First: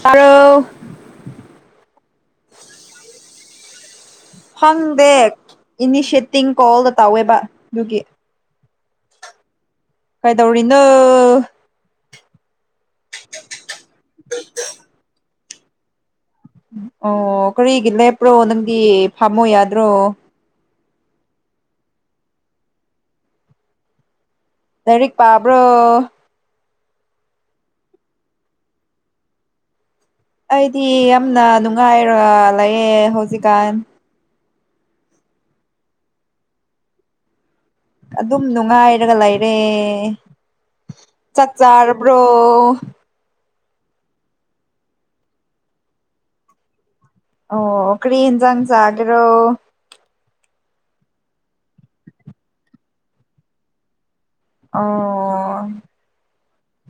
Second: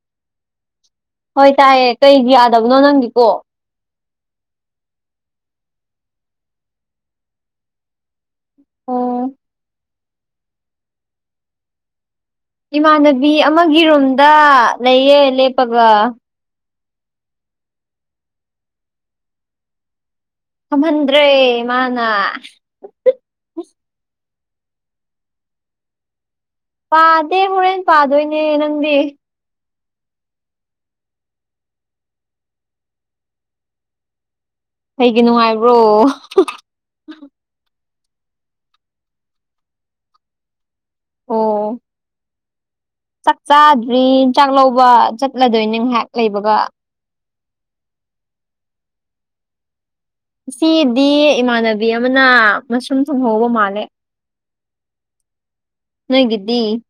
ꯇꯔꯣ ꯍꯣꯏ ꯇꯥꯏꯌꯦ ꯀꯩꯒꯤ ꯌꯥꯗꯕꯅꯣ ꯅꯪꯒꯤꯀꯣ ꯈꯪꯗꯦ ꯏꯅꯤꯁꯦꯇꯤꯡ ꯀꯣꯜꯗ ꯇꯧꯋꯦꯕꯥ ꯑꯗꯨꯒꯤ ꯑꯣ ꯀꯩꯗꯧꯔꯤꯅꯣ ꯏꯃꯥꯟꯅꯕꯤ ꯑꯃꯒꯤ ꯔꯨꯝꯗ ꯂꯩꯌꯦ ꯂꯦꯞꯄꯒ ꯎꯝ ꯑꯣ ꯀꯔꯤꯒꯤ ꯂꯦꯞꯄ꯭ꯔꯣ ꯅꯪꯗꯤ ꯐꯝꯃꯣ ꯌꯥꯗ꯭ꯔꯣ ꯐꯝꯍꯟꯗ꯭ꯔꯦ ꯃꯥꯅꯥ [unintelligible] ꯂꯥꯢꯔꯤꯛ ꯄꯥꯕ꯭ꯔꯣ ꯄꯥꯗꯦ ꯍꯨꯔꯦꯟ ꯄꯥꯗꯣꯏꯅꯦ ꯅꯪꯗꯤ ꯑꯩꯗꯤ ꯌꯝꯅ ꯅꯨꯡꯉꯥꯏꯔ ꯂꯩꯌꯦ ꯍꯧꯖꯤꯛꯀꯥꯟ ꯀꯩꯒꯤ ꯅꯨꯡꯉꯥꯏꯕ꯭ꯔꯣ [unintelligible] ꯑꯗꯨꯝ ꯅꯨꯡꯉꯥꯏꯔꯒ ꯂꯩꯔꯦ ꯑꯣ ꯆꯥꯛ ꯆꯥꯔꯕ꯭ꯔꯣ ꯆꯥꯛ ꯆꯥꯗ꯭ꯔꯤ ꯆꯥꯛ ꯂꯧꯕ ꯆꯠꯂꯗꯣꯏꯅꯦ ꯉ꯭ꯍꯥꯛ ꯂꯩꯕꯒꯥ ꯑꯣ ꯀꯔꯤ ꯍꯤꯟꯖꯥꯡ ꯆꯥꯒꯦꯔꯣ ꯉꯁꯤꯗꯤ ꯏꯃꯥꯟꯅꯕꯤ ꯑꯃꯅꯥ ꯃꯁ꯭ꯔꯨꯝ ꯊꯣꯡꯍꯧꯕ ꯃꯥꯜꯂꯦ ꯑꯣ ꯗꯤ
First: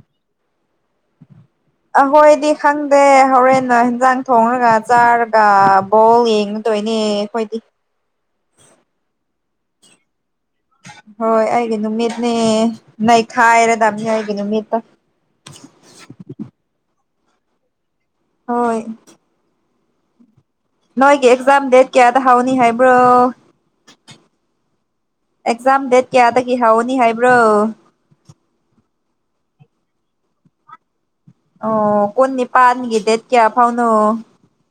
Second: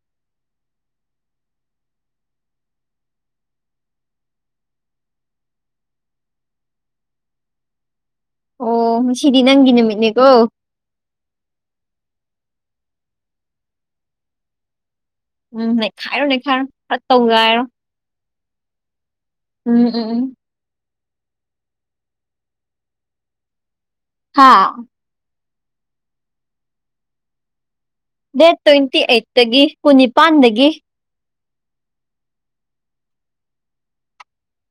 ꯑꯍꯣꯏꯗꯤ ꯈꯪꯗꯦ ꯍꯧꯔꯦꯟꯅ ꯍꯤꯟꯖꯥꯡ ꯊꯣꯡꯔꯒꯥ ꯆꯥꯔꯒꯥ ꯕꯣꯜ ꯌꯦꯡ ꯇꯣꯏꯅꯦ ꯑꯩꯈꯣꯏꯗꯤ ꯑꯣ ꯉꯁꯤꯗꯤ ꯅꯪꯒꯤ ꯅꯨꯃꯤꯠꯅꯦꯀꯣ ꯍꯣꯏ ꯑꯩꯒꯤ ꯅꯨꯃꯤꯠꯅꯦ ꯅꯩꯈꯥꯏꯔꯗꯕꯅꯦ ꯑꯩꯒꯤ ꯅꯨꯃꯤꯠꯇ ꯎꯝ ꯅꯩꯈꯥꯏꯔꯣ ꯅꯈꯥꯏꯔꯣ ꯈꯔ ꯇꯧꯒꯥꯏꯔꯣ ꯍꯣꯏ ꯎꯝ ꯎꯝ ꯅꯣꯏꯒꯤ ꯑꯦꯛꯖꯥꯝ ꯗꯦꯠ ꯀꯌꯥꯗ ꯍꯧꯅꯤ ꯍꯥꯏꯕ꯭ꯔꯣ ꯍꯥꯥ ꯑꯦꯛꯖꯥꯝ ꯗꯦꯠ ꯀꯌꯥꯗꯒꯤ ꯍꯧꯅꯤ ꯍꯥꯏꯕ꯭ꯔꯣ ꯗꯦꯠ ꯇ꯭ꯋꯦꯟꯇꯤ ꯑꯩꯠꯇꯒꯤ ꯀꯨꯟꯅꯤꯄꯥꯥꯟꯗꯒꯤ ꯑꯣ ꯀꯨꯟꯅꯤ ꯄꯥꯟꯒꯤ ꯗꯦꯠ ꯀꯌꯥ ꯐꯥꯎꯅꯣ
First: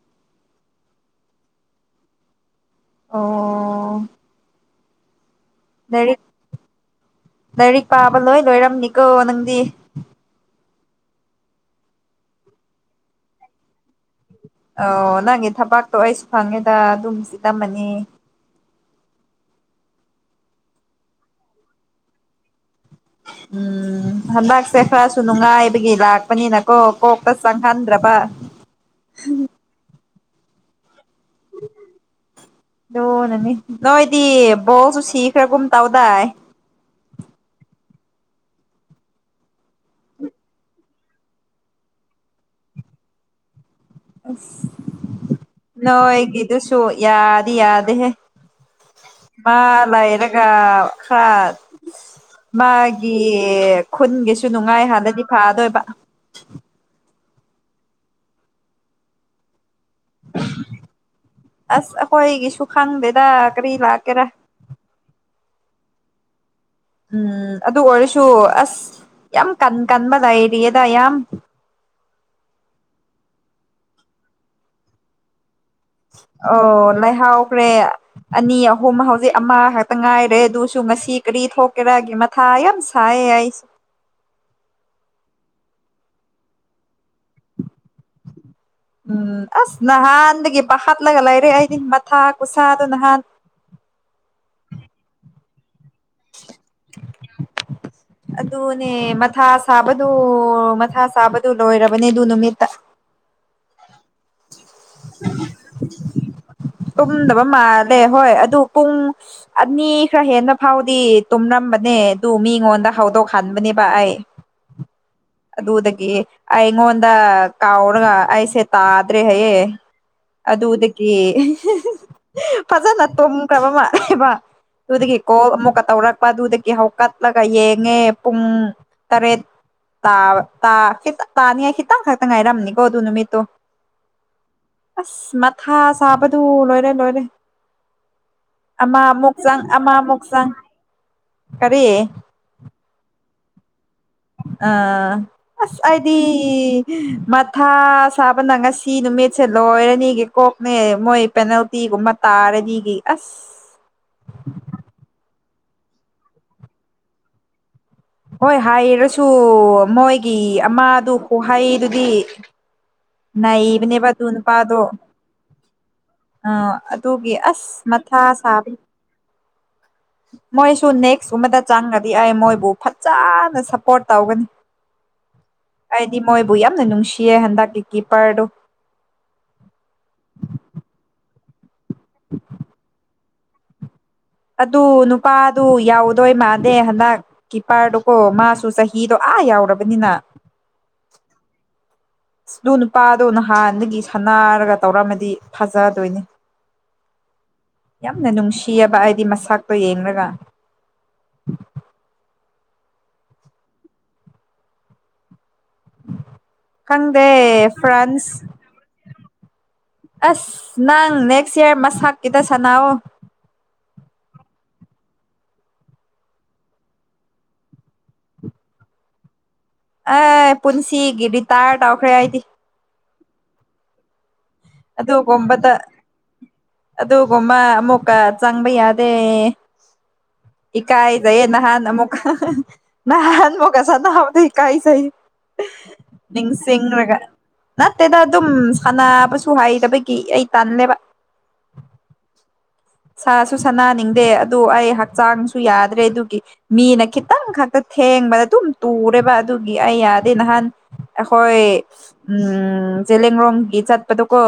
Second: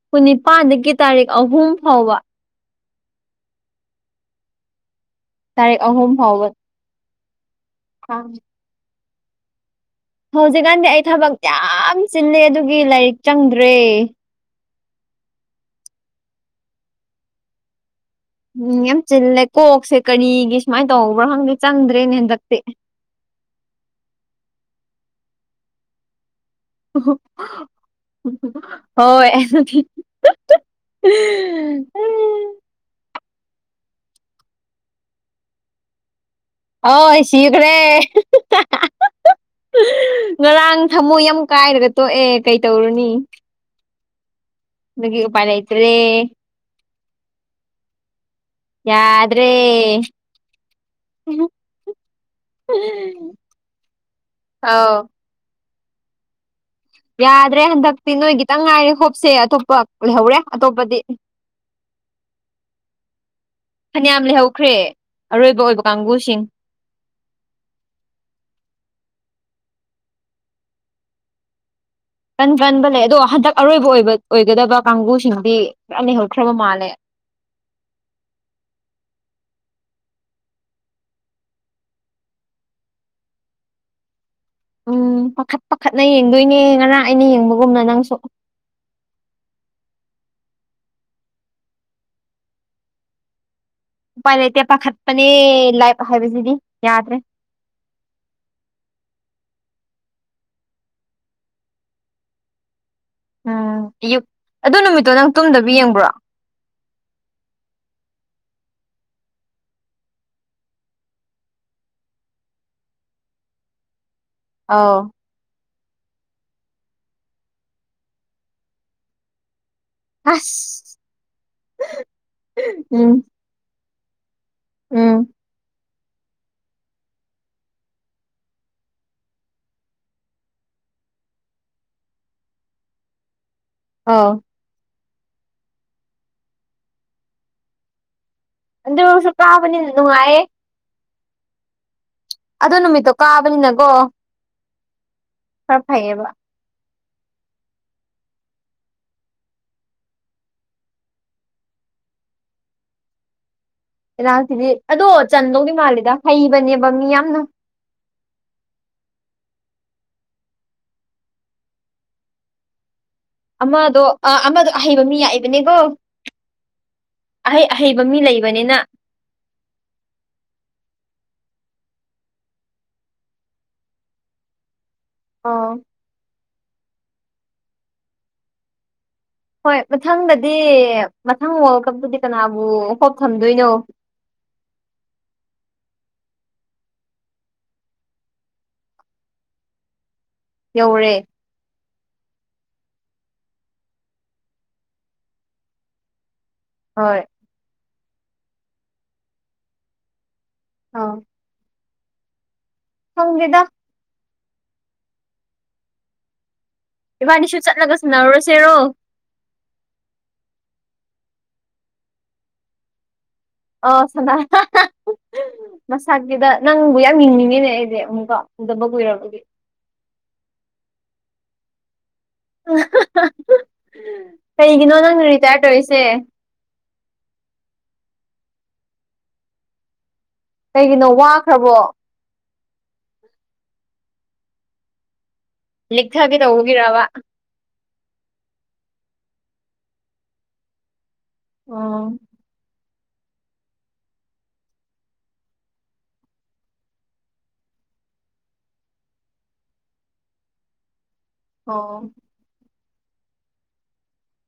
ꯀꯨꯟꯅꯤ ꯄꯥꯥꯟꯗꯒꯤ ꯇꯥꯔꯤꯛ ꯑꯍꯨꯝ ꯐꯥꯎꯕ ꯑꯣ ꯇꯔꯤꯛ ꯑꯍꯨꯝ ꯂꯥꯏꯔꯤꯛ ꯐꯥꯎꯕ ꯂꯥꯏꯔꯤꯛ ꯄꯥꯕ ꯂꯣꯏ ꯂꯣꯏꯔꯝꯅꯤꯀꯣ ꯅꯪꯗꯤ ꯍꯧꯖꯤꯛꯀꯥꯟꯗꯤ ꯑꯩ ꯊꯕꯛ ꯌꯥꯝ ꯆꯤꯜꯂꯦ ꯑꯗꯨꯒꯤ ꯂꯥꯏꯔꯤꯛ ꯆꯪꯗ꯭ꯔꯦ ꯑꯣ ꯅꯪꯒꯤ ꯊꯕꯥꯛꯇꯣ ꯑꯩꯁꯨ ꯈꯪꯉꯦꯗ ꯑꯗꯨꯝ ꯆꯤꯜꯂꯝ ꯃꯅꯤ ꯎꯝ ꯌꯥꯝ ꯆꯤꯜꯂꯦ ꯀꯣꯛꯁꯦ ꯀꯔꯤꯒꯤ ꯁꯨꯃꯥꯏꯅ ꯇꯧꯕ꯭ꯔꯣ ꯈꯪꯗꯦ ꯆꯪꯗ꯭ꯔꯦꯅꯦ ꯍꯟꯗꯛꯇꯤ ꯎꯝ ꯍꯟꯗꯛꯁꯦ ꯈꯔꯁꯨ ꯅꯨꯡꯉꯥꯏꯕꯒꯤꯂꯥꯛ ꯆꯠꯄꯅꯤꯅ ꯀꯣ ꯀꯣꯛꯇ ꯆꯪꯍꯟꯗ꯭ꯔꯕ ꯍꯣꯏ ꯑꯗꯨꯗꯤ ꯂꯨꯅ ꯅꯣꯏꯗꯤ ꯕꯣꯜꯁꯨ ꯁꯤꯈ꯭ꯔꯒꯨꯝ ꯇꯧꯗꯥꯏ ꯍꯣꯏ ꯁꯤꯈꯔꯦ [inaudible] ꯉꯔꯥꯡ ꯊꯃꯣꯏ ꯌꯥꯝ ꯀꯥꯏꯔꯒ ꯇꯣꯛꯑꯦ ꯀꯩ ꯇꯧꯔꯨꯅꯤ ꯑꯁ ꯑꯗꯨꯒꯤ ꯎꯄꯥꯏ ꯂꯩꯇ꯭ꯔꯦ ꯅꯣꯏꯒꯤꯗꯨꯁꯨ ꯌꯥꯗꯤ ꯌꯥꯗꯦꯍꯦ ꯌꯥꯗ꯭ꯔꯦ ꯃꯥꯂꯩꯔꯒ ꯈꯔ ꯃꯥꯒꯤ ꯈꯨꯟꯒꯤꯁꯨ ꯅꯨꯡꯉꯥꯏ ꯑꯧ ꯍꯥꯟꯅꯗꯤ ꯐꯥꯗꯣꯏꯕ ꯌꯥꯗ꯭ꯔꯦ ꯍꯟꯗꯛꯇꯤ ꯅꯣꯏ ꯒꯤꯇꯪ ꯉꯥꯏꯔꯦ ꯍꯣꯞꯁꯦ ꯑꯇꯣꯞꯄ ꯂꯩꯍꯧꯔꯦ ꯑꯇꯣꯞꯄꯗꯤ ꯑꯁ ꯑꯩꯈꯣꯏꯒꯤꯁꯨ ꯈꯪꯗꯦꯗ ꯀꯔꯤ ꯂꯥꯛꯀꯦꯔꯥ ꯀꯪꯒꯨꯁꯤꯡ ꯎꯝ ꯑꯗꯨ ꯑꯣꯏꯔꯁꯨ ꯑꯁ ꯌꯥꯝ ꯌꯥꯝ ꯀꯟ ꯀꯟꯕꯂꯩꯔꯤꯌꯦꯗ ꯌꯥꯝ ꯀꯟ ꯀꯟꯕ ꯂꯩ ꯑꯗꯣ ꯍꯟꯗꯛ ꯑꯔꯣꯏꯕ ꯑꯣꯏꯕ ꯑꯣꯏꯒꯗꯕ ꯀꯥꯡꯕꯨꯁꯤꯡꯗꯤ ꯈꯔ ꯂꯩꯍꯧꯈ꯭ꯔꯕ ꯃꯥꯜꯂꯦ ꯑꯣ ꯂꯩꯥꯍꯧꯈ꯭ꯔꯦ ꯑꯅꯤ ꯑꯍꯨꯝ ꯍꯧꯖꯤꯛ ꯑꯃ ꯈꯛꯇ ꯉꯥꯏꯔꯦ ꯑꯗꯨꯁꯨ ꯉꯁꯤ ꯀꯔꯤ ꯊꯣꯛꯀꯦꯔꯥꯒꯤ ꯃꯊꯥ ꯌꯥꯝ ꯁꯥꯏꯌꯦ ꯑꯩꯁꯨ ꯎꯝ ꯄꯥꯈꯠ ꯄꯥꯈꯠꯅ ꯌꯦꯡꯗꯣꯏꯅꯦ ꯉꯔꯥꯡ ꯑꯩꯅ ꯌꯦꯡꯕꯒꯨꯝꯅ ꯅꯪꯁꯨ ꯎꯝ ꯑꯁ ꯅꯍꯥꯟꯗꯒꯤ ꯄꯈꯠꯂꯒ ꯂꯩꯔꯦ ꯑꯩꯗꯤ ꯃꯊꯥ ꯀꯨꯁꯥꯗꯣ ꯅꯍꯥꯟ ꯎꯄꯥꯏ ꯂꯩꯇꯦ ꯄꯥꯈꯠꯄꯅꯦ ꯂꯥꯏꯕ ꯍꯥꯏꯕꯁꯤꯗꯤ ꯌꯥꯗ꯭ꯔꯦ ꯑꯗꯨꯅꯦ ꯃꯊꯥ ꯁꯥꯕꯗꯨ ꯃꯊꯥ ꯁꯥꯕꯗꯨ ꯂꯣꯏꯔꯕꯅꯦ ꯑꯗꯨ ꯅꯨꯃꯤꯠꯇ ꯎꯝ ꯑꯌꯨꯛ ꯑꯗꯨ ꯅꯨꯃꯤꯠꯇꯣ ꯅꯪ ꯇꯨꯝꯗꯕꯤ ꯌꯦꯡꯕ꯭ꯔꯣ ꯇꯨꯝꯗꯕ ꯃꯥꯜꯂꯦ ꯍꯣꯏ ꯑꯗꯨ ꯄꯨꯡ ꯑꯅꯤ ꯈꯔ ꯍꯦꯟꯅ ꯐꯥꯎꯗꯤ ꯇꯨꯝꯂꯃ ꯕꯅꯦ ꯑꯗꯨ ꯃꯤꯉꯣꯟꯗ ꯍꯧꯗꯣꯛꯍꯟꯕꯅꯦꯕ ꯑꯩ ꯑꯥꯎ ꯑꯗꯨꯗꯒꯤ ꯑꯩꯉꯣꯟꯗ ꯀꯥꯎꯔꯒ ꯑꯩꯁꯦ ꯇꯥꯗ꯭ꯔꯦ ꯍꯥꯏꯌꯦ ꯑꯁ ꯑꯗꯨꯗꯒꯤ ꯐꯖꯅ ꯎꯝ ꯇꯨꯝꯈ꯭ꯔꯕ ꯃꯥꯜꯂꯦꯕ ꯎꯝ ꯑꯗꯨꯗꯒꯤ ꯀꯣꯜ ꯑꯃꯨꯛꯀ ꯇꯩꯔꯛ ꯄ ꯑꯗꯨꯗꯒꯤ ꯍꯧꯀꯠꯂꯒ ꯌꯦꯡꯉꯦ ꯄꯨꯡ ꯇꯔꯦꯠ ꯇꯥꯕ ꯇꯥ ꯈꯤꯇꯪ ꯇꯥꯅꯤꯉꯥꯏ ꯈꯤꯇꯪꯈꯇꯪ ꯉꯥꯏꯔꯝꯅꯤꯀꯣ ꯑꯗꯨ ꯅꯨꯃꯤꯠꯇꯣ ꯑꯥ ꯑꯁ ꯃꯊꯥ ꯁꯥꯕꯗꯨ ꯂꯣꯏꯔꯦ ꯂꯣꯏꯔꯦ ꯑꯃ ꯑꯗꯨꯁꯨ ꯑꯃꯨꯛ ꯆꯪ ꯀꯥꯕꯅꯤꯅ ꯑꯃ ꯑꯃꯨꯛ ꯅꯨꯡꯉꯥꯏꯌꯦ ꯆꯪ ꯀꯔꯤ ꯑꯗꯣ ꯅꯨꯃꯤꯠꯇꯣ ꯀꯥꯕꯅꯤꯅꯀꯣ ꯑꯥ ꯑ꯭ꯁ ꯈꯔ ꯑꯩꯗꯤ ꯐꯩꯌꯦꯕ ꯃꯊꯥ ꯁꯥꯕꯅ ꯉꯁꯤ ꯅꯨꯃꯤꯠꯁꯦ ꯂꯣꯏꯔꯅꯤꯒꯤ ꯀꯣꯛꯅꯦ ꯃꯣꯏ ꯄꯦꯅꯥꯜꯇꯤ ꯒꯨꯝꯃ ꯇꯥꯔꯗꯤꯒꯤ ꯑ꯭ꯁ ꯄꯦꯅꯥꯜꯇꯤꯗꯤ ꯑꯗꯣ ꯆꯟꯗꯧꯅꯤ ꯃꯥꯜꯂꯤꯗ ꯍꯩꯕꯅꯦꯕ ꯃꯤ ꯌꯥꯝꯅ ꯍꯣꯏ ꯍꯥꯏꯔꯁꯨ ꯃꯣꯏꯒꯤ ꯑꯃꯗꯨ ꯈꯨ ꯍꯩꯗꯨꯗꯤ ꯑꯃꯗꯣ ꯑꯥ ꯑꯃꯗꯣ ꯑꯍꯩꯕ ꯃꯤ ꯌꯥꯥꯛꯏꯕꯅꯦꯀꯣ ꯑ ꯑꯗꯨꯒꯤ ꯑ꯭ꯁ ꯃꯊꯥ ꯂꯩꯕꯅꯤꯅ ꯁꯥꯕꯅꯤ ꯃꯣꯏꯁꯨ ꯅꯦꯛꯁ ꯀꯨꯝꯕꯗ ꯆꯪꯉ꯭ꯔꯗꯤ ꯑꯩ ꯃꯣꯏꯕꯨ ꯐꯖꯟꯅ ꯁꯞꯄꯣꯔꯠ ꯇꯧꯒꯅꯤ ꯑ ꯑꯩꯗꯤ ꯃꯣꯏꯕꯨ ꯌꯥꯝꯅ ꯅꯨꯡꯁꯤꯌꯦ ꯍꯟꯗꯛꯀꯤ ꯀꯤꯞꯄ꯭ꯔꯗꯨ ꯍꯣꯏ ꯃꯊꯪꯗꯗꯤ ꯃꯊꯪ ꯋꯥ꯭ꯔꯜ ꯀꯞꯇꯗꯤ ꯀꯅꯥꯕꯨ ꯍꯣꯞ ꯊꯝꯗꯣꯏꯅꯣ ꯑꯗꯨ ꯅꯨꯄꯥꯗꯨ ꯌꯥꯎꯗꯣꯏ ꯃꯥꯥꯟꯗꯦ ꯍꯟꯗꯛ ꯀꯤꯄ꯭ꯔꯗꯨꯀꯣ ꯃꯥꯁꯨ ꯆꯍꯤꯗꯣ ꯑꯥ ꯑꯥ ꯌꯥꯎꯔꯕꯅꯤꯅ ꯌꯧꯔꯦ ꯗꯨ ꯅꯨꯄꯥꯗꯣ ꯅꯍꯥꯟꯗꯒꯤ ꯁꯥꯟꯅꯔꯒ ꯇꯧꯔꯝꯃꯗꯤ ꯐꯖꯗꯣꯏꯅꯤ ꯍꯣꯏ ꯌꯥꯝꯅ ꯅꯨꯡꯁꯤꯌꯦꯕ ꯑꯩꯗꯤ ꯃꯁꯛꯇꯣ ꯌꯦꯡꯔꯒ ꯑꯥ ꯈꯪꯗꯦꯗ ꯈꯪꯗꯦ ꯏꯕꯥꯅꯤꯁꯨ ꯆꯠꯂꯒ ꯁꯟꯅꯧꯔ ꯁꯦꯔꯣ ꯑ꯭ꯁ ꯅꯪ ꯅꯦꯛꯁ ꯌ꯭ꯔ ꯃꯁꯥꯛꯀꯤꯗ ꯁꯥꯟꯅꯥꯑꯣ ꯑ ꯁꯥꯅ ꯍꯥ ꯍꯥ ꯃꯁꯥꯀꯤꯗ ꯅꯪꯕꯨ ꯌꯥꯝ ꯌꯦꯡꯅꯤꯡꯉꯤꯅꯦ ꯑꯩꯗꯤ ꯑꯃꯨꯛꯀꯥ ꯎꯗꯕ ꯀꯨꯏꯔꯕꯒꯤ ꯑꯥ ꯄꯨꯟꯁꯤꯒꯤ ꯔꯤꯇꯥꯏꯔ ꯇꯧꯈ꯭ꯔꯦ ꯑꯩꯗꯤ ꯀꯩꯒꯤꯅꯣ ꯅꯪꯅ ꯔꯤꯇꯥꯌꯔ ꯑꯗꯨꯒꯨꯝꯕꯗ ꯇꯧꯔꯤꯁꯦ ꯑꯗꯨꯒꯨꯝꯕ ꯑꯃꯨꯛꯀ ꯆꯪꯕ ꯌꯥꯗꯦ ꯀꯩꯒꯤꯅꯣ ꯏꯀꯥꯏꯖꯩꯌꯦ ꯋꯥꯈ꯭ꯔꯕꯣ ꯅꯍꯥꯟꯑꯃꯨꯛ ꯅꯍꯥꯟ ꯃꯨꯛ ꯑꯁꯥ ꯅꯥꯕꯗ ꯏꯀꯥꯏ ꯆꯩ ꯂꯤꯛꯊꯒꯦ ꯇꯧꯕꯒꯤꯔꯕ ꯅꯤꯡꯁꯤꯡꯔꯒ ꯅꯠꯇꯦꯗ ꯑꯗꯨꯝ ꯁꯥꯅ꯭ꯕ ꯇꯨ ꯍꯥꯏꯗꯕꯒꯤ ꯑꯩ ꯇꯜꯂꯦꯕ ꯑꯣ ꯁꯥꯁꯨ ꯁꯥꯟꯅꯅꯤꯡꯗꯦ ꯑꯗꯨ ꯑꯩ ꯍꯛꯆꯥꯡꯁꯨ ꯌꯥꯗ꯭ꯔꯦ ꯑꯗꯨꯒꯤ ꯃꯤꯅ ꯈꯤꯇꯪ ꯈꯛꯇ ꯊꯦꯡꯕꯗ ꯗꯨꯝ ꯇꯨꯔꯦꯕ ꯑꯗꯨꯒꯤ ꯑꯩ ꯌꯥꯗꯦ ꯅꯍꯥꯟ ꯑꯈꯣꯏ ꯑꯣ ꯎꯝ ꯖꯦꯂꯦꯡꯔꯣꯡꯒꯤ ꯆꯠꯄꯗꯀꯣ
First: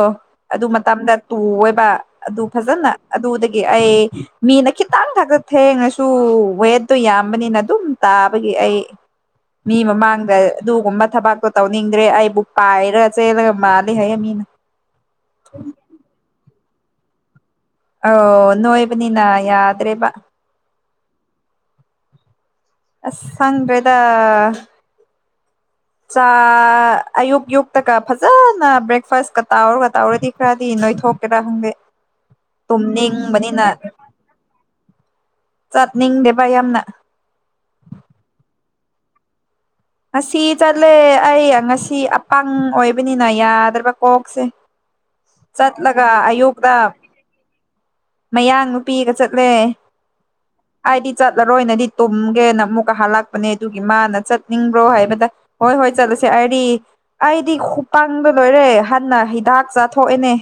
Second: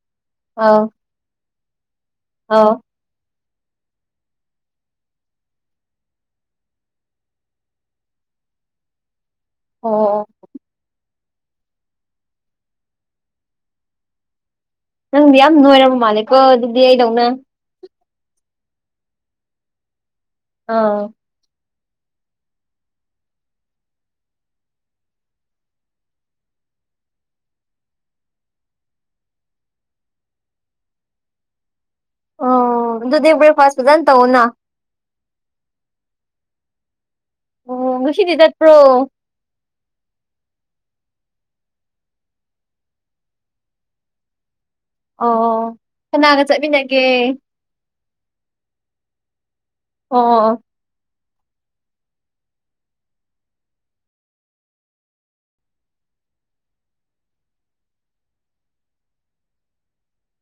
ꯑꯗꯨ ꯑꯧ ꯃꯇꯝꯗ ꯇꯨꯋꯦꯕꯥ ꯑꯗꯨ ꯑꯧ ꯐꯖꯟꯅ ꯑꯗꯨꯨꯗꯒꯤ ꯑꯩ ꯃꯤꯅ ꯈꯤꯇꯪ ꯈꯛꯇ ꯊꯦꯡꯉꯁꯨ ꯋꯦꯠꯇꯣ ꯌꯥꯝꯕꯅꯤꯅ ꯑꯗꯨꯝ ꯇꯥ ꯇꯥꯕꯒꯤ ꯑꯩ ꯃꯤ ꯑꯣ ꯃꯃꯥꯡꯗ ꯑꯗꯨꯒꯨꯝꯕ ꯊꯕꯛ ꯇꯣ ꯇꯧꯅꯤꯡꯗ꯭ꯔꯦ ꯑꯩꯕꯨ ꯄꯥꯏꯔ ꯆꯦꯜꯂꯒ ꯃꯥꯜꯂꯤ ꯍꯥꯏꯌꯦ ꯃꯤꯅ ꯅꯪꯗꯤ ꯌꯥꯝ ꯅꯣꯏꯔꯕ ꯃꯥꯜꯂꯦꯀꯣ ꯑꯗꯨꯗꯤ ꯑꯩꯗꯧꯅ ꯑꯧ ꯅꯣꯏꯕꯅꯤꯅ ꯌꯥꯗ꯭ꯔꯦꯕ ꯑꯧ ꯑ꯭ꯁ ꯁꯪꯗ꯭ꯔꯦꯗ ꯆꯥ ꯑꯌꯨꯛ ꯌꯨꯛꯇꯒ ꯐꯖꯅ ꯕ꯭ꯔꯦꯛꯐꯥꯁꯀ ꯇꯥꯎꯔꯒ ꯇꯧꯎꯔꯗꯤ ꯈ꯭ꯔꯗꯤ ꯅꯣꯏ ꯊꯣꯛꯀꯦꯔꯥ ꯈꯪꯗꯦ ꯑꯣ ꯑꯗꯨꯗꯤ ꯇꯨꯝꯅꯤꯡꯕꯅꯤꯅ ꯕ꯭ꯔꯦꯛꯐꯥꯁ ꯐꯖꯅ ꯇꯧꯑꯣꯅ ꯆꯠꯅꯤꯡꯗꯦꯕ ꯌꯥꯝꯅ ꯑꯣ ꯉꯁꯤꯗꯤ ꯆꯠꯄ꯭ꯔꯣ ꯉꯁꯤ ꯆꯠꯂꯦ ꯑꯩ ꯉꯁꯤ ꯑꯄꯪ ꯑꯣꯏꯕꯅꯤꯅ ꯌꯥꯗ꯭ꯔꯕ ꯀꯣꯛꯁꯦ ꯑꯣ ꯆꯠꯂꯒ ꯀꯅꯥꯒ ꯑꯌꯨꯛꯇ ꯆꯠꯃꯤꯟꯅꯒꯦ ꯃꯌꯥꯡ ꯅꯨꯄꯤꯒ ꯆꯠꯂꯦ ꯑꯣ ꯑꯣ ꯑꯣ ꯑꯩꯗꯤ ꯆꯠꯂꯔꯣꯏꯅꯗꯤ ꯇꯨꯝꯒꯦꯅ ꯑꯃꯨꯛꯀ ꯍꯜꯂꯛꯄꯅꯦ ꯑꯗꯨꯒꯤ ꯃꯥꯅ ꯆꯠꯅꯤꯡꯕ꯭ꯔꯣ ꯍꯥꯏꯕꯗ ꯍꯣꯏ ꯍꯣꯏ ꯆꯠꯂꯁꯤ ꯁꯦ ꯑꯩꯗꯤ ꯑꯩꯗꯤ ꯈꯨꯄꯪꯗꯣ ꯂꯣꯏꯔꯦ ꯍꯟꯅ ꯍꯤꯗꯥꯛ ꯆꯥꯊꯣꯛꯑꯦꯅꯦ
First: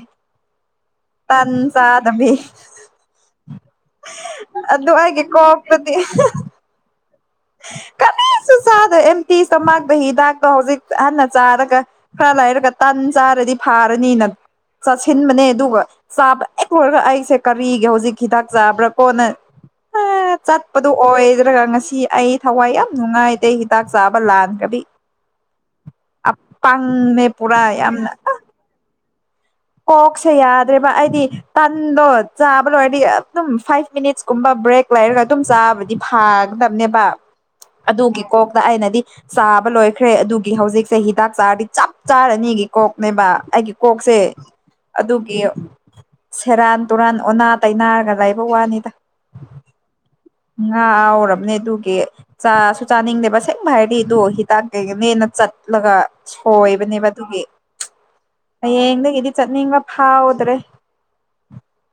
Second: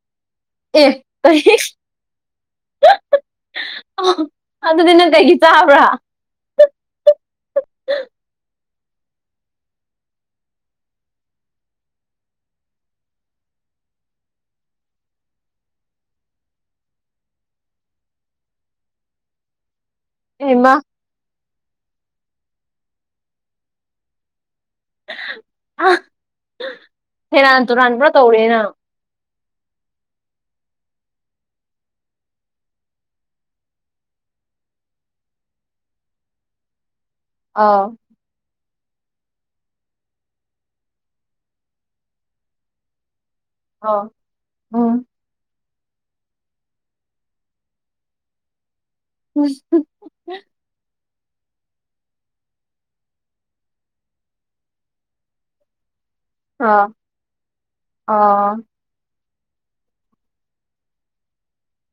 ꯑꯦ ꯀꯔꯤ ꯇꯟ ꯆꯥꯗꯕꯤ ꯑꯗꯨ ꯑꯗꯨꯗꯤ ꯅꯪ ꯑꯩꯒꯤ ꯀꯩꯒꯤ ꯆꯥꯕ꯭ꯔꯥ ꯀꯣꯛꯇꯨꯗꯤ [unintelligible] ꯑꯗꯣ ꯑꯦꯝꯇꯤ ꯁ꯭ꯇꯣꯃꯥꯛꯇ ꯍꯤꯗꯥꯛꯇꯣ ꯍꯧꯖꯤꯛ ꯍꯟꯅ ꯆꯥꯔꯒ ꯈꯔ ꯂꯩꯥꯏꯔꯒ ꯇꯟ ꯆꯥꯔꯗꯤ ꯐ ꯐꯔꯅꯤ ꯅꯪ ꯆꯥꯁꯤꯟꯕꯅꯦ ꯑꯗꯨꯒ ꯆꯥꯕ ꯍꯦꯛ ꯂꯣꯏꯔꯒ ꯑꯩꯁꯦ ꯀꯔꯤꯒ ꯍꯧꯖꯤꯛ ꯍꯤꯗꯥꯛ ꯆꯥꯕ꯭ꯔ ꯀꯣꯅ ꯑ ꯍꯩꯃꯥ ꯆꯠꯄꯗꯨ ꯑꯣꯏꯗ꯭ꯔꯒ ꯉꯁꯤ ꯑꯩ ꯊꯋꯥꯏ ꯌꯥꯝ ꯅꯨꯡꯉꯥꯏꯇꯦ ꯍꯤꯗꯥꯛ ꯆꯥꯕ ꯂꯥꯟ ꯀꯕꯤ ꯑꯄꯪꯅꯦ ꯁꯦꯔꯥꯟ ꯄꯨꯔꯥ ꯇꯨꯔꯥꯟ ꯄꯨꯔꯥ ꯌꯥꯝꯅ ꯑ ꯇꯧꯔꯦ ꯅꯪ ꯀꯣꯛꯁꯦ ꯌꯥꯗ꯭ꯔꯦꯕ ꯑꯩꯗꯤ ꯇꯟꯗꯣ ꯆꯥꯕ ꯂꯣꯏꯔꯗꯤ ꯑꯗꯨꯝ ꯐꯥꯏꯚ ꯃꯤꯅꯤꯠꯁ ꯀꯨꯝꯕ ꯕ꯭ꯔꯦꯛ ꯂꯩꯔꯒ ꯑꯗꯨꯝ ꯆꯥꯕꯗꯤ ꯐꯥꯒꯗꯕꯅꯦꯕ ꯑꯥꯎ ꯑꯗꯨꯒꯤꯀꯣꯛ ꯑꯗ ꯑꯩꯅꯗꯤ ꯆꯥꯕ ꯂꯣꯏꯈ꯭ꯔꯦ ꯑꯗꯨꯒꯤ ꯍꯧꯖꯤꯛꯁꯦ ꯍꯤꯗꯥꯛ ꯆꯥꯔꯗꯤ ꯆꯞ ꯆꯥꯔꯅꯤꯒꯤ ꯀꯣꯛꯅꯦꯕ ꯑꯩꯒꯤ ꯀꯣꯛꯁꯦ ꯎꯝ ꯑꯗꯨꯒꯤ ꯁꯦꯔꯥꯟ ꯇꯨꯔꯥꯟ ꯑꯣꯅꯥ ꯇꯩꯅꯥꯔꯒ ꯂꯩꯕ ꯋꯥꯅꯤꯗ [unintelligible] ꯔꯕꯅꯦ ꯑꯗꯨꯒꯤ ꯆꯥꯁꯨ ꯆꯥꯅꯤꯡꯗꯦꯕ ꯑꯁꯦꯡꯕ ꯍꯥꯏꯔꯗꯤ ꯑꯗꯨ ꯍꯤꯗꯥꯛ ꯀꯩꯒꯅꯦꯅ ꯆꯠꯂꯒ ꯑꯥ ꯁꯣꯏꯕꯅꯦꯕ ꯑꯗꯨꯒꯤ ꯑꯥ ꯍꯌꯦꯡꯗꯒꯤꯗꯤ ꯆꯠꯅꯤꯡꯕ ꯐꯥꯎꯗ꯭ꯔꯦ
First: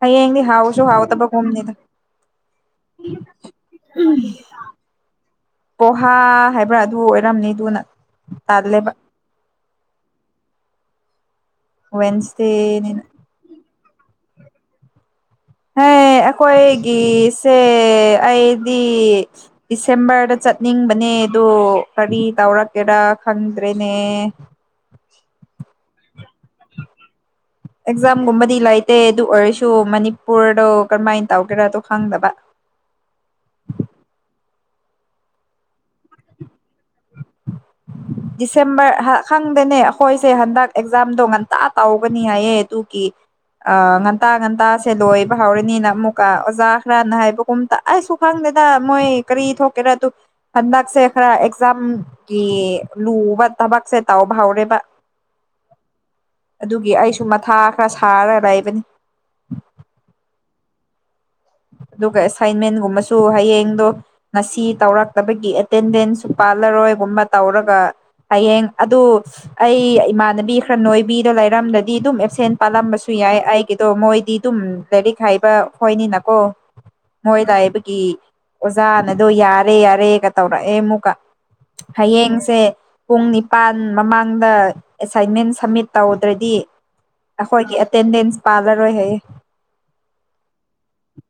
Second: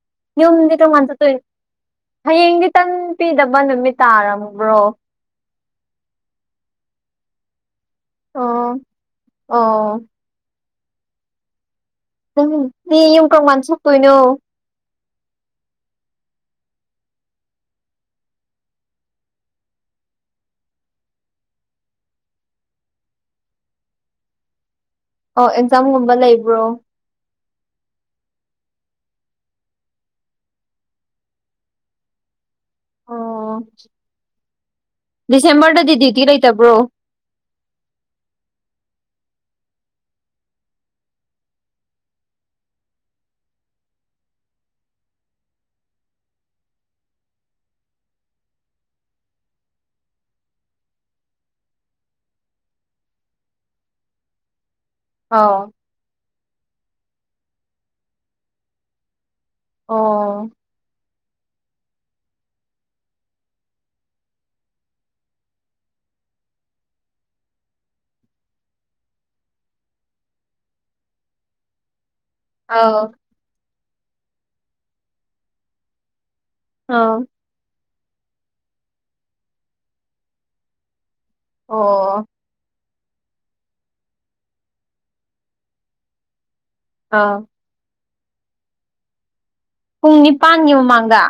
ꯍꯌꯦꯡꯗꯤ ꯌꯨꯝꯗꯤ ꯍꯥꯎꯁꯨ ꯀꯔꯝꯀꯥꯟ ꯆꯠꯇꯣꯏꯅꯣ ꯍꯥꯎꯗꯕꯒꯨꯝꯅꯤꯗ ꯍꯌꯦꯡꯗꯤ ꯇꯟ ꯄꯤꯗꯕ ꯅꯨꯃꯤꯠ ꯇꯥꯔꯝꯕ꯭ꯔꯣ ꯄꯣꯍꯥ ꯍꯥꯏꯕ꯭ꯔꯥ ꯑꯗꯨ ꯑꯣꯏꯔꯝꯅꯤ ꯑꯗꯨꯅ ꯑꯣ ꯇꯥꯜꯂꯦꯕ ꯑꯣ ꯅꯪ ꯗꯤ ꯋꯦꯟꯁꯗꯦꯅꯤꯅ ꯌꯨꯝ ꯀꯔꯝꯀꯥꯟ ꯆꯠꯇꯨꯏꯅꯣ ꯍꯩ ꯑꯩꯈꯣꯏꯒꯤꯁꯦ ꯑꯩꯗꯤ ꯗꯤꯁꯦꯝꯕꯔꯗ ꯆꯠ ꯆꯠꯅꯤꯡꯕꯅꯦ ꯑꯗꯨ ꯀꯔꯤ ꯇꯧꯔꯛꯀꯦꯔ ꯈꯪꯗ꯭ꯔꯦꯅꯦ ꯑꯣ ꯑꯦꯛꯖꯥꯝꯒꯨꯝꯕ ꯂꯩꯕ꯭ꯔꯣ ꯑꯦꯛꯖꯥꯝꯒꯨꯝꯕꯗꯤ ꯂꯩꯇꯦ ꯑꯗꯨ ꯑꯣꯏꯔꯁꯨ ꯃꯅꯤꯄꯨꯔꯗꯣ ꯀꯔꯃꯥꯏ ꯇꯧꯒꯦꯔꯗꯣ ꯈꯪꯗꯕ ꯑꯣ ꯗꯤꯁꯦꯝꯕꯔꯗꯗꯤ ꯗ꯭ꯌꯨꯇꯤ ꯂꯩꯇꯕ꯭ꯔꯣ [unintelligible] ꯗꯤꯁꯦꯝꯕꯔ ꯍꯥ ꯈꯪꯗꯦꯅꯦ ꯑꯩꯈꯣꯏꯁꯦ ꯍꯟꯗꯛ ꯑꯦꯛꯖꯥꯝꯗꯣ ꯉꯟꯇꯥ ꯇꯧꯒꯅꯤ ꯍꯥꯏꯌꯦ ꯑꯗꯨꯒꯤ ꯑꯣ ꯉꯟꯇꯥ ꯉꯟꯇꯥꯁꯦ ꯂꯣꯏꯕ ꯍꯧꯔꯅꯤꯅ ꯑꯃꯨꯛꯀ ꯑꯣꯖꯥ ꯈꯔꯅ ꯍꯥꯏꯕꯒꯨꯝ ꯇꯥꯏ ꯑꯩꯁꯨ ꯈꯪꯗꯦ ꯍꯦꯛꯇ ꯃꯣꯏ ꯀꯔꯤ ꯊꯣꯛꯀꯦꯔ ꯑꯗꯨ ꯍꯟꯗꯛꯁꯦ ꯈꯔ ꯑꯦꯛꯖꯥꯝꯒꯤ ꯂꯨꯕ ꯇꯕꯛꯁꯦ ꯇꯧꯕꯍꯧꯔꯦꯕ ꯑꯥꯎ ꯑꯗꯨꯒꯤ ꯑꯩꯁꯨ ꯃꯊꯥ ꯈꯔ ꯁꯥꯔ ꯂꯩꯕꯅꯤ ꯑꯣ ꯑꯗꯨꯒ ꯑꯦꯁꯥꯏꯟꯃꯦꯟꯒꯨꯝꯕꯁꯨ ꯍꯌꯦꯡꯗꯣ ꯉꯁꯤ ꯇꯧꯔꯛꯇꯕꯒꯤ ꯑꯦꯇꯦꯟꯗꯦꯟꯁꯁꯨ ꯄꯥ ꯍꯜꯂꯔꯣꯏꯒꯨꯝꯕ ꯇꯧꯔꯒ ꯍꯌꯦꯡ ꯑꯗꯨ ꯑꯩ ꯏꯃꯥꯟꯅꯕꯤ ꯈꯔ ꯅꯣꯏꯕꯤꯗꯣ ꯂꯩꯔꯝꯗ꯭ꯔꯗꯤ ꯑꯗꯨꯝ ꯑꯦꯕ ꯁꯦꯟ ꯑꯥꯎ ꯄꯥꯜꯂꯝꯕꯁꯨ ꯌꯥꯏ ꯑꯩꯒꯤꯗꯣ ꯃꯣꯏꯗꯤ ꯑꯗꯨꯝ ꯂꯥꯏꯔꯤꯛ ꯍꯩꯕ ꯍꯣꯏꯅꯤꯅꯀꯣ ꯑꯥꯎ ꯃꯣꯏ ꯂꯩꯕꯒꯤ ꯑꯣꯖꯥꯅꯗꯣ ꯌꯥꯔꯦ ꯌꯥꯔꯦꯒ ꯇꯧꯔꯛꯑꯦ ꯑꯃꯨꯛꯀ ꯑꯣ ꯍꯌꯦꯡꯁꯦ ꯄꯨꯡ ꯅꯤꯄꯥꯟ ꯃꯃꯥꯡꯗ ꯑꯦꯁꯥꯏꯟꯃꯦꯟ ꯁꯝꯃꯤꯠ ꯇꯧꯗ꯭ꯔꯗꯤ ꯑꯥ ꯑꯩꯈꯣꯏꯒꯤ ꯑꯦꯇꯦꯟꯗꯦꯟꯁ ꯄꯥꯜꯂꯔꯣꯏ ꯍꯥꯏꯌꯦ ꯄꯨꯡ ꯅꯤꯄꯥꯥꯟꯒꯤ ꯃꯃꯥꯡꯗ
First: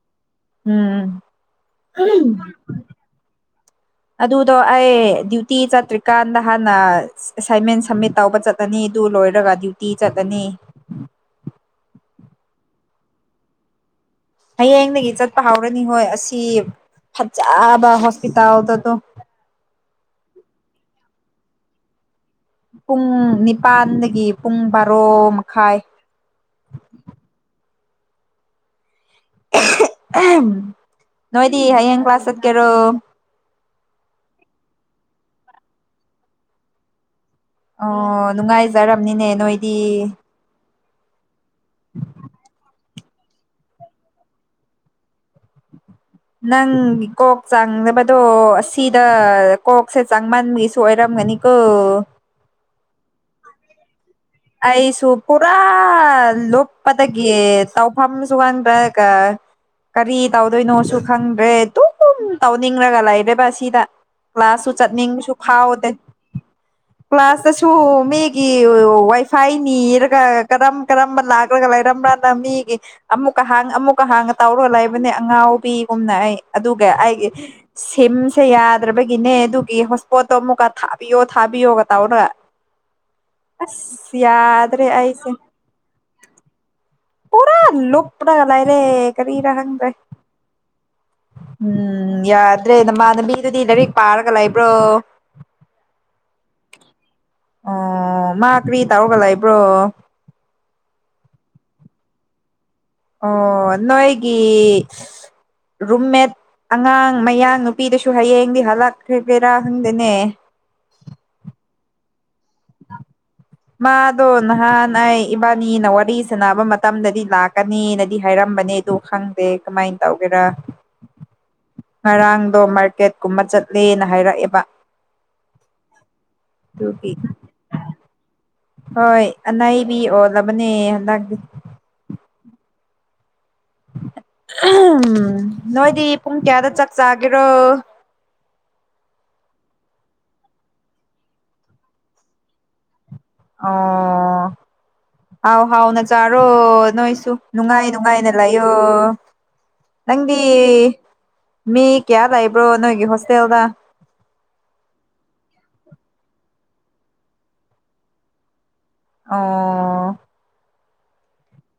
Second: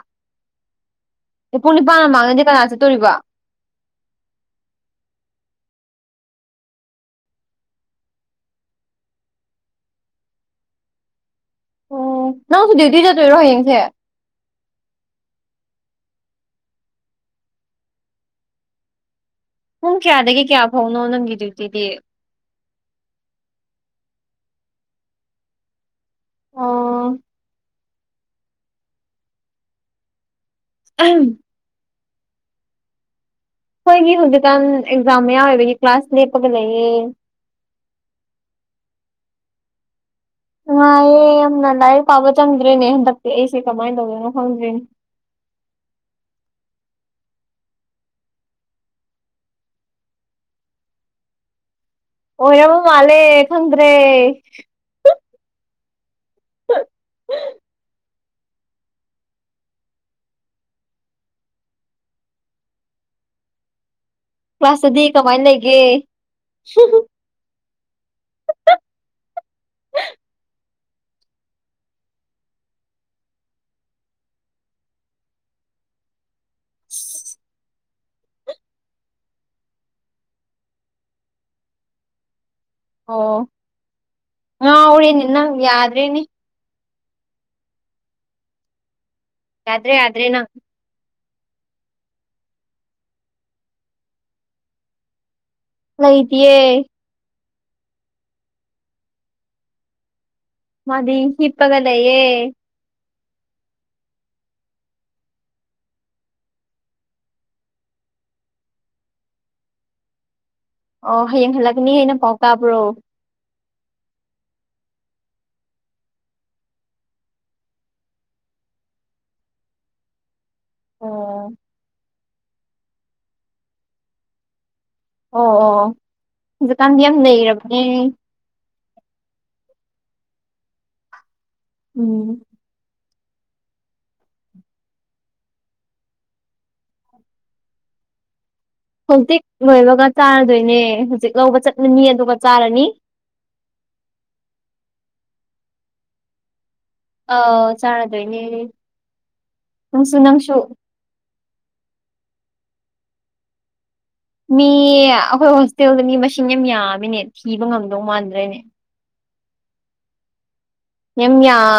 ꯎꯝ ꯄꯨꯡ ꯅꯤꯄꯥꯟ ꯃꯃꯥꯡꯗꯗꯤ ꯀꯅꯥ ꯆꯠꯇꯣꯔꯤꯕ ꯑꯗꯨꯗꯣ ꯑꯩ ꯗ꯭ꯌꯨꯇꯤ ꯆꯠꯇ꯭ꯔꯤꯀꯥꯟꯗ ꯍꯥꯟꯅ ꯑꯦꯁꯥꯏꯟꯃꯦꯟ ꯁꯝꯃꯤꯠ ꯇꯧꯕ ꯆꯥꯠꯂꯅꯤ ꯑꯗꯨ ꯂꯣꯏꯔꯒ ꯗ꯭ꯌꯨꯇꯤ ꯆꯥꯠꯂꯅꯤ ꯎꯝ ꯅꯪꯁꯨ ꯗ꯭ꯌꯨꯇꯤ ꯆꯠꯇꯣꯏꯔꯣ ꯍꯌꯦꯡꯁꯦ ꯍꯌꯦꯡꯗꯒꯤ ꯆꯥꯠꯄ ꯍꯧꯔꯅꯤ ꯍꯣꯏ ꯑꯁꯤ ꯐꯖꯥꯕ ꯍꯣꯁꯄꯤꯇꯥꯜꯗꯗꯣ ꯄꯨꯡ ꯀꯌꯥꯗꯒꯤ ꯀꯌꯥ ꯐꯧꯅꯣ ꯅꯪꯒꯤ ꯗ꯭ꯌꯨꯇꯤꯗꯤ ꯄꯨꯡ ꯅꯤꯄꯥꯟꯗꯒꯤ ꯄꯨꯡ ꯕꯥꯔꯣ ꯃꯈꯥꯏ ꯑꯣ ꯑꯩꯈꯣꯏꯒꯤ ꯅꯣꯏꯗꯤ ꯍꯌꯦꯡ ꯀ꯭ꯂꯥꯁ ꯆꯠꯀꯦꯔꯣ ꯑꯩꯈꯣꯏꯒꯤ ꯍꯧꯖꯤꯛꯀꯥꯟ ꯑꯦꯛꯖꯥꯝ ꯃꯌꯥꯑꯣꯏꯕꯒꯤ ꯀ꯭ꯂꯥꯁ ꯂꯦꯞꯄꯒ ꯂꯩꯌꯦ ꯑꯣ ꯅꯨꯡꯉꯥꯏꯖꯔꯝꯅꯤꯅꯦ ꯅꯣꯏꯗꯤ ꯅꯨꯡꯉꯥꯏꯌꯦ ꯌꯥꯝꯅ ꯂꯥꯏꯔꯤꯛ ꯄꯥꯕ ꯆꯪꯗ꯭ꯔꯦꯅꯦ ꯍꯟꯗꯛꯇꯤ ꯑꯩꯁꯦ ꯀꯃꯥꯏꯅ ꯇꯧꯗꯣꯏꯅꯣ ꯈꯪꯗ꯭ꯔꯦꯅꯦ [inaudible] ꯅꯪꯒꯤ ꯀꯣꯛ ꯆꯥꯡꯗꯕꯗꯣ ꯑꯁꯤꯗ ꯀꯣꯛꯁꯦ ꯆꯥꯡꯃꯟꯕꯒꯤꯁꯨ ꯑꯣꯏꯔꯝꯒꯅꯤ ꯀꯣ ꯑꯣꯏꯔꯕ ꯃꯥꯂꯦ ꯈꯪꯗ꯭ꯔꯦ ꯑꯩꯁꯨ ꯄꯨꯔꯥ ꯂꯨꯞꯄꯗꯥꯒꯤ ꯇꯧꯐꯝꯁꯨꯨ ꯈꯪꯗꯔꯒ ꯀꯔꯤ ꯇꯧꯗꯣꯏꯅꯣꯁꯨ ꯈꯪꯗ꯭ꯔꯦ ꯑꯗꯨꯝ ꯇꯧꯅꯤꯡꯂꯒ ꯂꯩꯔꯦꯕ ꯑꯁꯤꯗ ꯀ꯭ꯂꯥꯁꯁꯨꯨ ꯀ꯭ꯂꯥꯁꯇꯗꯤ ꯆꯠꯅꯤꯡꯕꯁꯨ ꯀꯃꯥꯏꯅ ꯂꯩꯒꯦ ꯐꯥꯎꯗꯦ ꯀ꯭ꯂꯥꯁꯇ ꯇꯨ ꯃꯤꯒꯤ ꯋꯥꯏꯐ ꯐꯏ ꯅꯤꯔꯒ ꯀꯔꯝ ꯀꯔꯝꯕ ꯂꯥꯛꯔꯒ ꯂꯩꯔꯝꯕ꯭ꯔꯥꯅ ꯃꯤꯒꯤ ꯑꯃꯨꯛꯀ ꯍꯥꯡ ꯑꯃꯨꯛꯀ ꯍꯥꯡꯉ ꯇꯧꯔ ꯂꯩꯕꯅꯦ ꯑꯉꯥꯎꯕꯤꯒꯨꯝꯅ ꯑꯩ ꯑꯗꯨꯒ ꯑꯩꯒꯤ ꯁꯤꯝꯁꯦ ꯌꯥꯗ꯭ꯔꯕꯒꯤꯅꯦ ꯑꯗꯨꯒꯤ ꯍꯣꯁꯄꯣꯠꯇꯣ ꯑꯃꯨꯛꯀ ꯊꯥꯕꯤꯌꯣ ꯊꯥꯕꯤꯌꯣꯒ ꯇꯧꯔꯒ ꯑꯣ ꯑꯁ ꯌꯥꯗ꯭ꯔꯦ ꯉꯥꯎꯔꯦꯅꯦ ꯅꯪ ꯌꯥꯗ꯭ꯔꯦꯅꯦ ꯄꯨꯔꯥ ꯂꯨꯞꯔꯒ ꯂꯩꯔꯦ ꯀꯔꯤꯔ ꯈꯪꯗ꯭ꯔꯦ ꯌꯥ꯭ꯗꯔꯦ ꯌꯥ꯭ꯗꯔꯦ ꯅꯪ ꯎꯝ ꯌꯥꯗ꯭ꯔꯦ ꯅꯃꯅꯕꯤꯗꯨꯗꯤ ꯂꯥꯏꯔꯤꯛ ꯄꯥꯔꯒ ꯂꯩꯕ꯭ꯔꯣ ꯂꯩꯇꯤꯌꯦ ꯑꯣ ꯃꯥ ꯀꯔꯤ ꯇꯧꯔꯒ ꯂꯩꯕ꯭ꯔꯣ ꯃꯥꯗꯤ ꯍꯤꯞꯄꯒ ꯂꯩꯌꯦ ꯑꯣ ꯅꯣꯏꯒꯤ ꯔꯨꯝꯃꯦꯠ ꯑꯉꯥꯡ ꯃꯌꯥꯡ ꯅꯨꯄꯤꯗꯨꯁꯨ ꯍꯌꯦꯡꯗꯤ ꯍꯜꯂꯛꯈ꯭ꯔꯦꯒꯦꯔꯥ ꯈꯪꯗꯦꯅꯦ ꯑꯣ ꯍꯥꯌꯦꯡ ꯍꯥꯜꯂꯛꯒꯅꯤ ꯍꯥꯏꯅ ꯄꯥꯎ ꯇꯕ꯭ꯔꯣ ꯃꯥꯗꯣ ꯅꯍꯥꯟ ꯑꯩ ꯏꯕꯥꯅꯤꯅ ꯋꯥꯔꯤ ꯁꯥꯟꯅꯕ ꯃꯇꯝꯗꯗꯤ ꯂꯥꯛꯀꯅꯤꯅꯗꯤ ꯍꯥꯏꯔꯝ ꯕꯅꯦ ꯑꯗꯨ ꯈꯪꯗꯦ ꯀꯃꯥꯏꯅ ꯇꯧꯒꯦꯔꯥ ꯑꯣ ꯉꯔꯥꯡꯗꯣ ꯃꯥꯔꯀꯦꯠ ꯀꯨꯝꯕ ꯆꯠꯂꯦꯅ ꯍꯥꯏꯔꯛꯑꯦꯕ ꯑꯣ ꯑꯣ ꯍꯧꯖꯤꯛꯀꯥꯟꯗꯤ ꯑꯗꯨꯒꯤ ꯌꯥꯝ ꯅꯩꯔꯕꯅꯦ ꯍꯣꯏ ꯑꯅꯩꯕꯤ ꯑꯣꯜꯂꯕꯅꯦ ꯍꯟꯗꯛꯇꯤ ꯎꯝ [inaudible] ꯎꯝ ꯅꯣꯏꯗꯤ ꯄꯨꯡ ꯀꯌꯥꯗ ꯆꯥꯛ ꯆꯥꯒꯦꯔꯣ ꯍꯧꯖꯤꯛ ꯂꯣꯏꯔꯒ ꯆꯥꯔꯗꯣꯏꯅꯦ ꯍꯧꯖꯤꯛ ꯂꯧꯕ ꯆꯠꯂꯅꯤ ꯑꯗꯨꯒ ꯆꯥꯔꯅꯤ ꯑꯣ ꯍꯥꯎ ꯍꯥꯎꯅ ꯆꯔꯣ ꯅꯣꯏꯁꯨ ꯑꯧ ꯅꯨꯡꯉꯥꯏ ꯅꯨꯡꯉꯥꯏꯅ ꯆꯥꯔꯗꯣꯏꯅꯦ ꯂꯩꯌꯣ ꯅꯪꯁꯨ ꯅꯪꯗꯤ ꯅꯪꯁꯨ ꯃꯤ ꯀꯌꯥ ꯂꯩꯕ꯭ꯔꯣ ꯅꯣꯏꯒꯤ ꯍꯣꯁꯇꯦꯜꯗ ꯃꯤ ꯑꯩꯈꯣꯏ ꯍꯣꯁꯇꯦꯜꯗ ꯃꯤ ꯃꯁꯤꯡ ꯌꯥꯝ ꯌꯥꯝꯃꯤꯅꯦ ꯊꯤꯕ ꯉꯝꯗꯧ ꯃꯥꯟꯗ꯭ꯔꯦꯅꯦ ꯑꯣ ꯌꯥꯝ ꯌꯥꯝ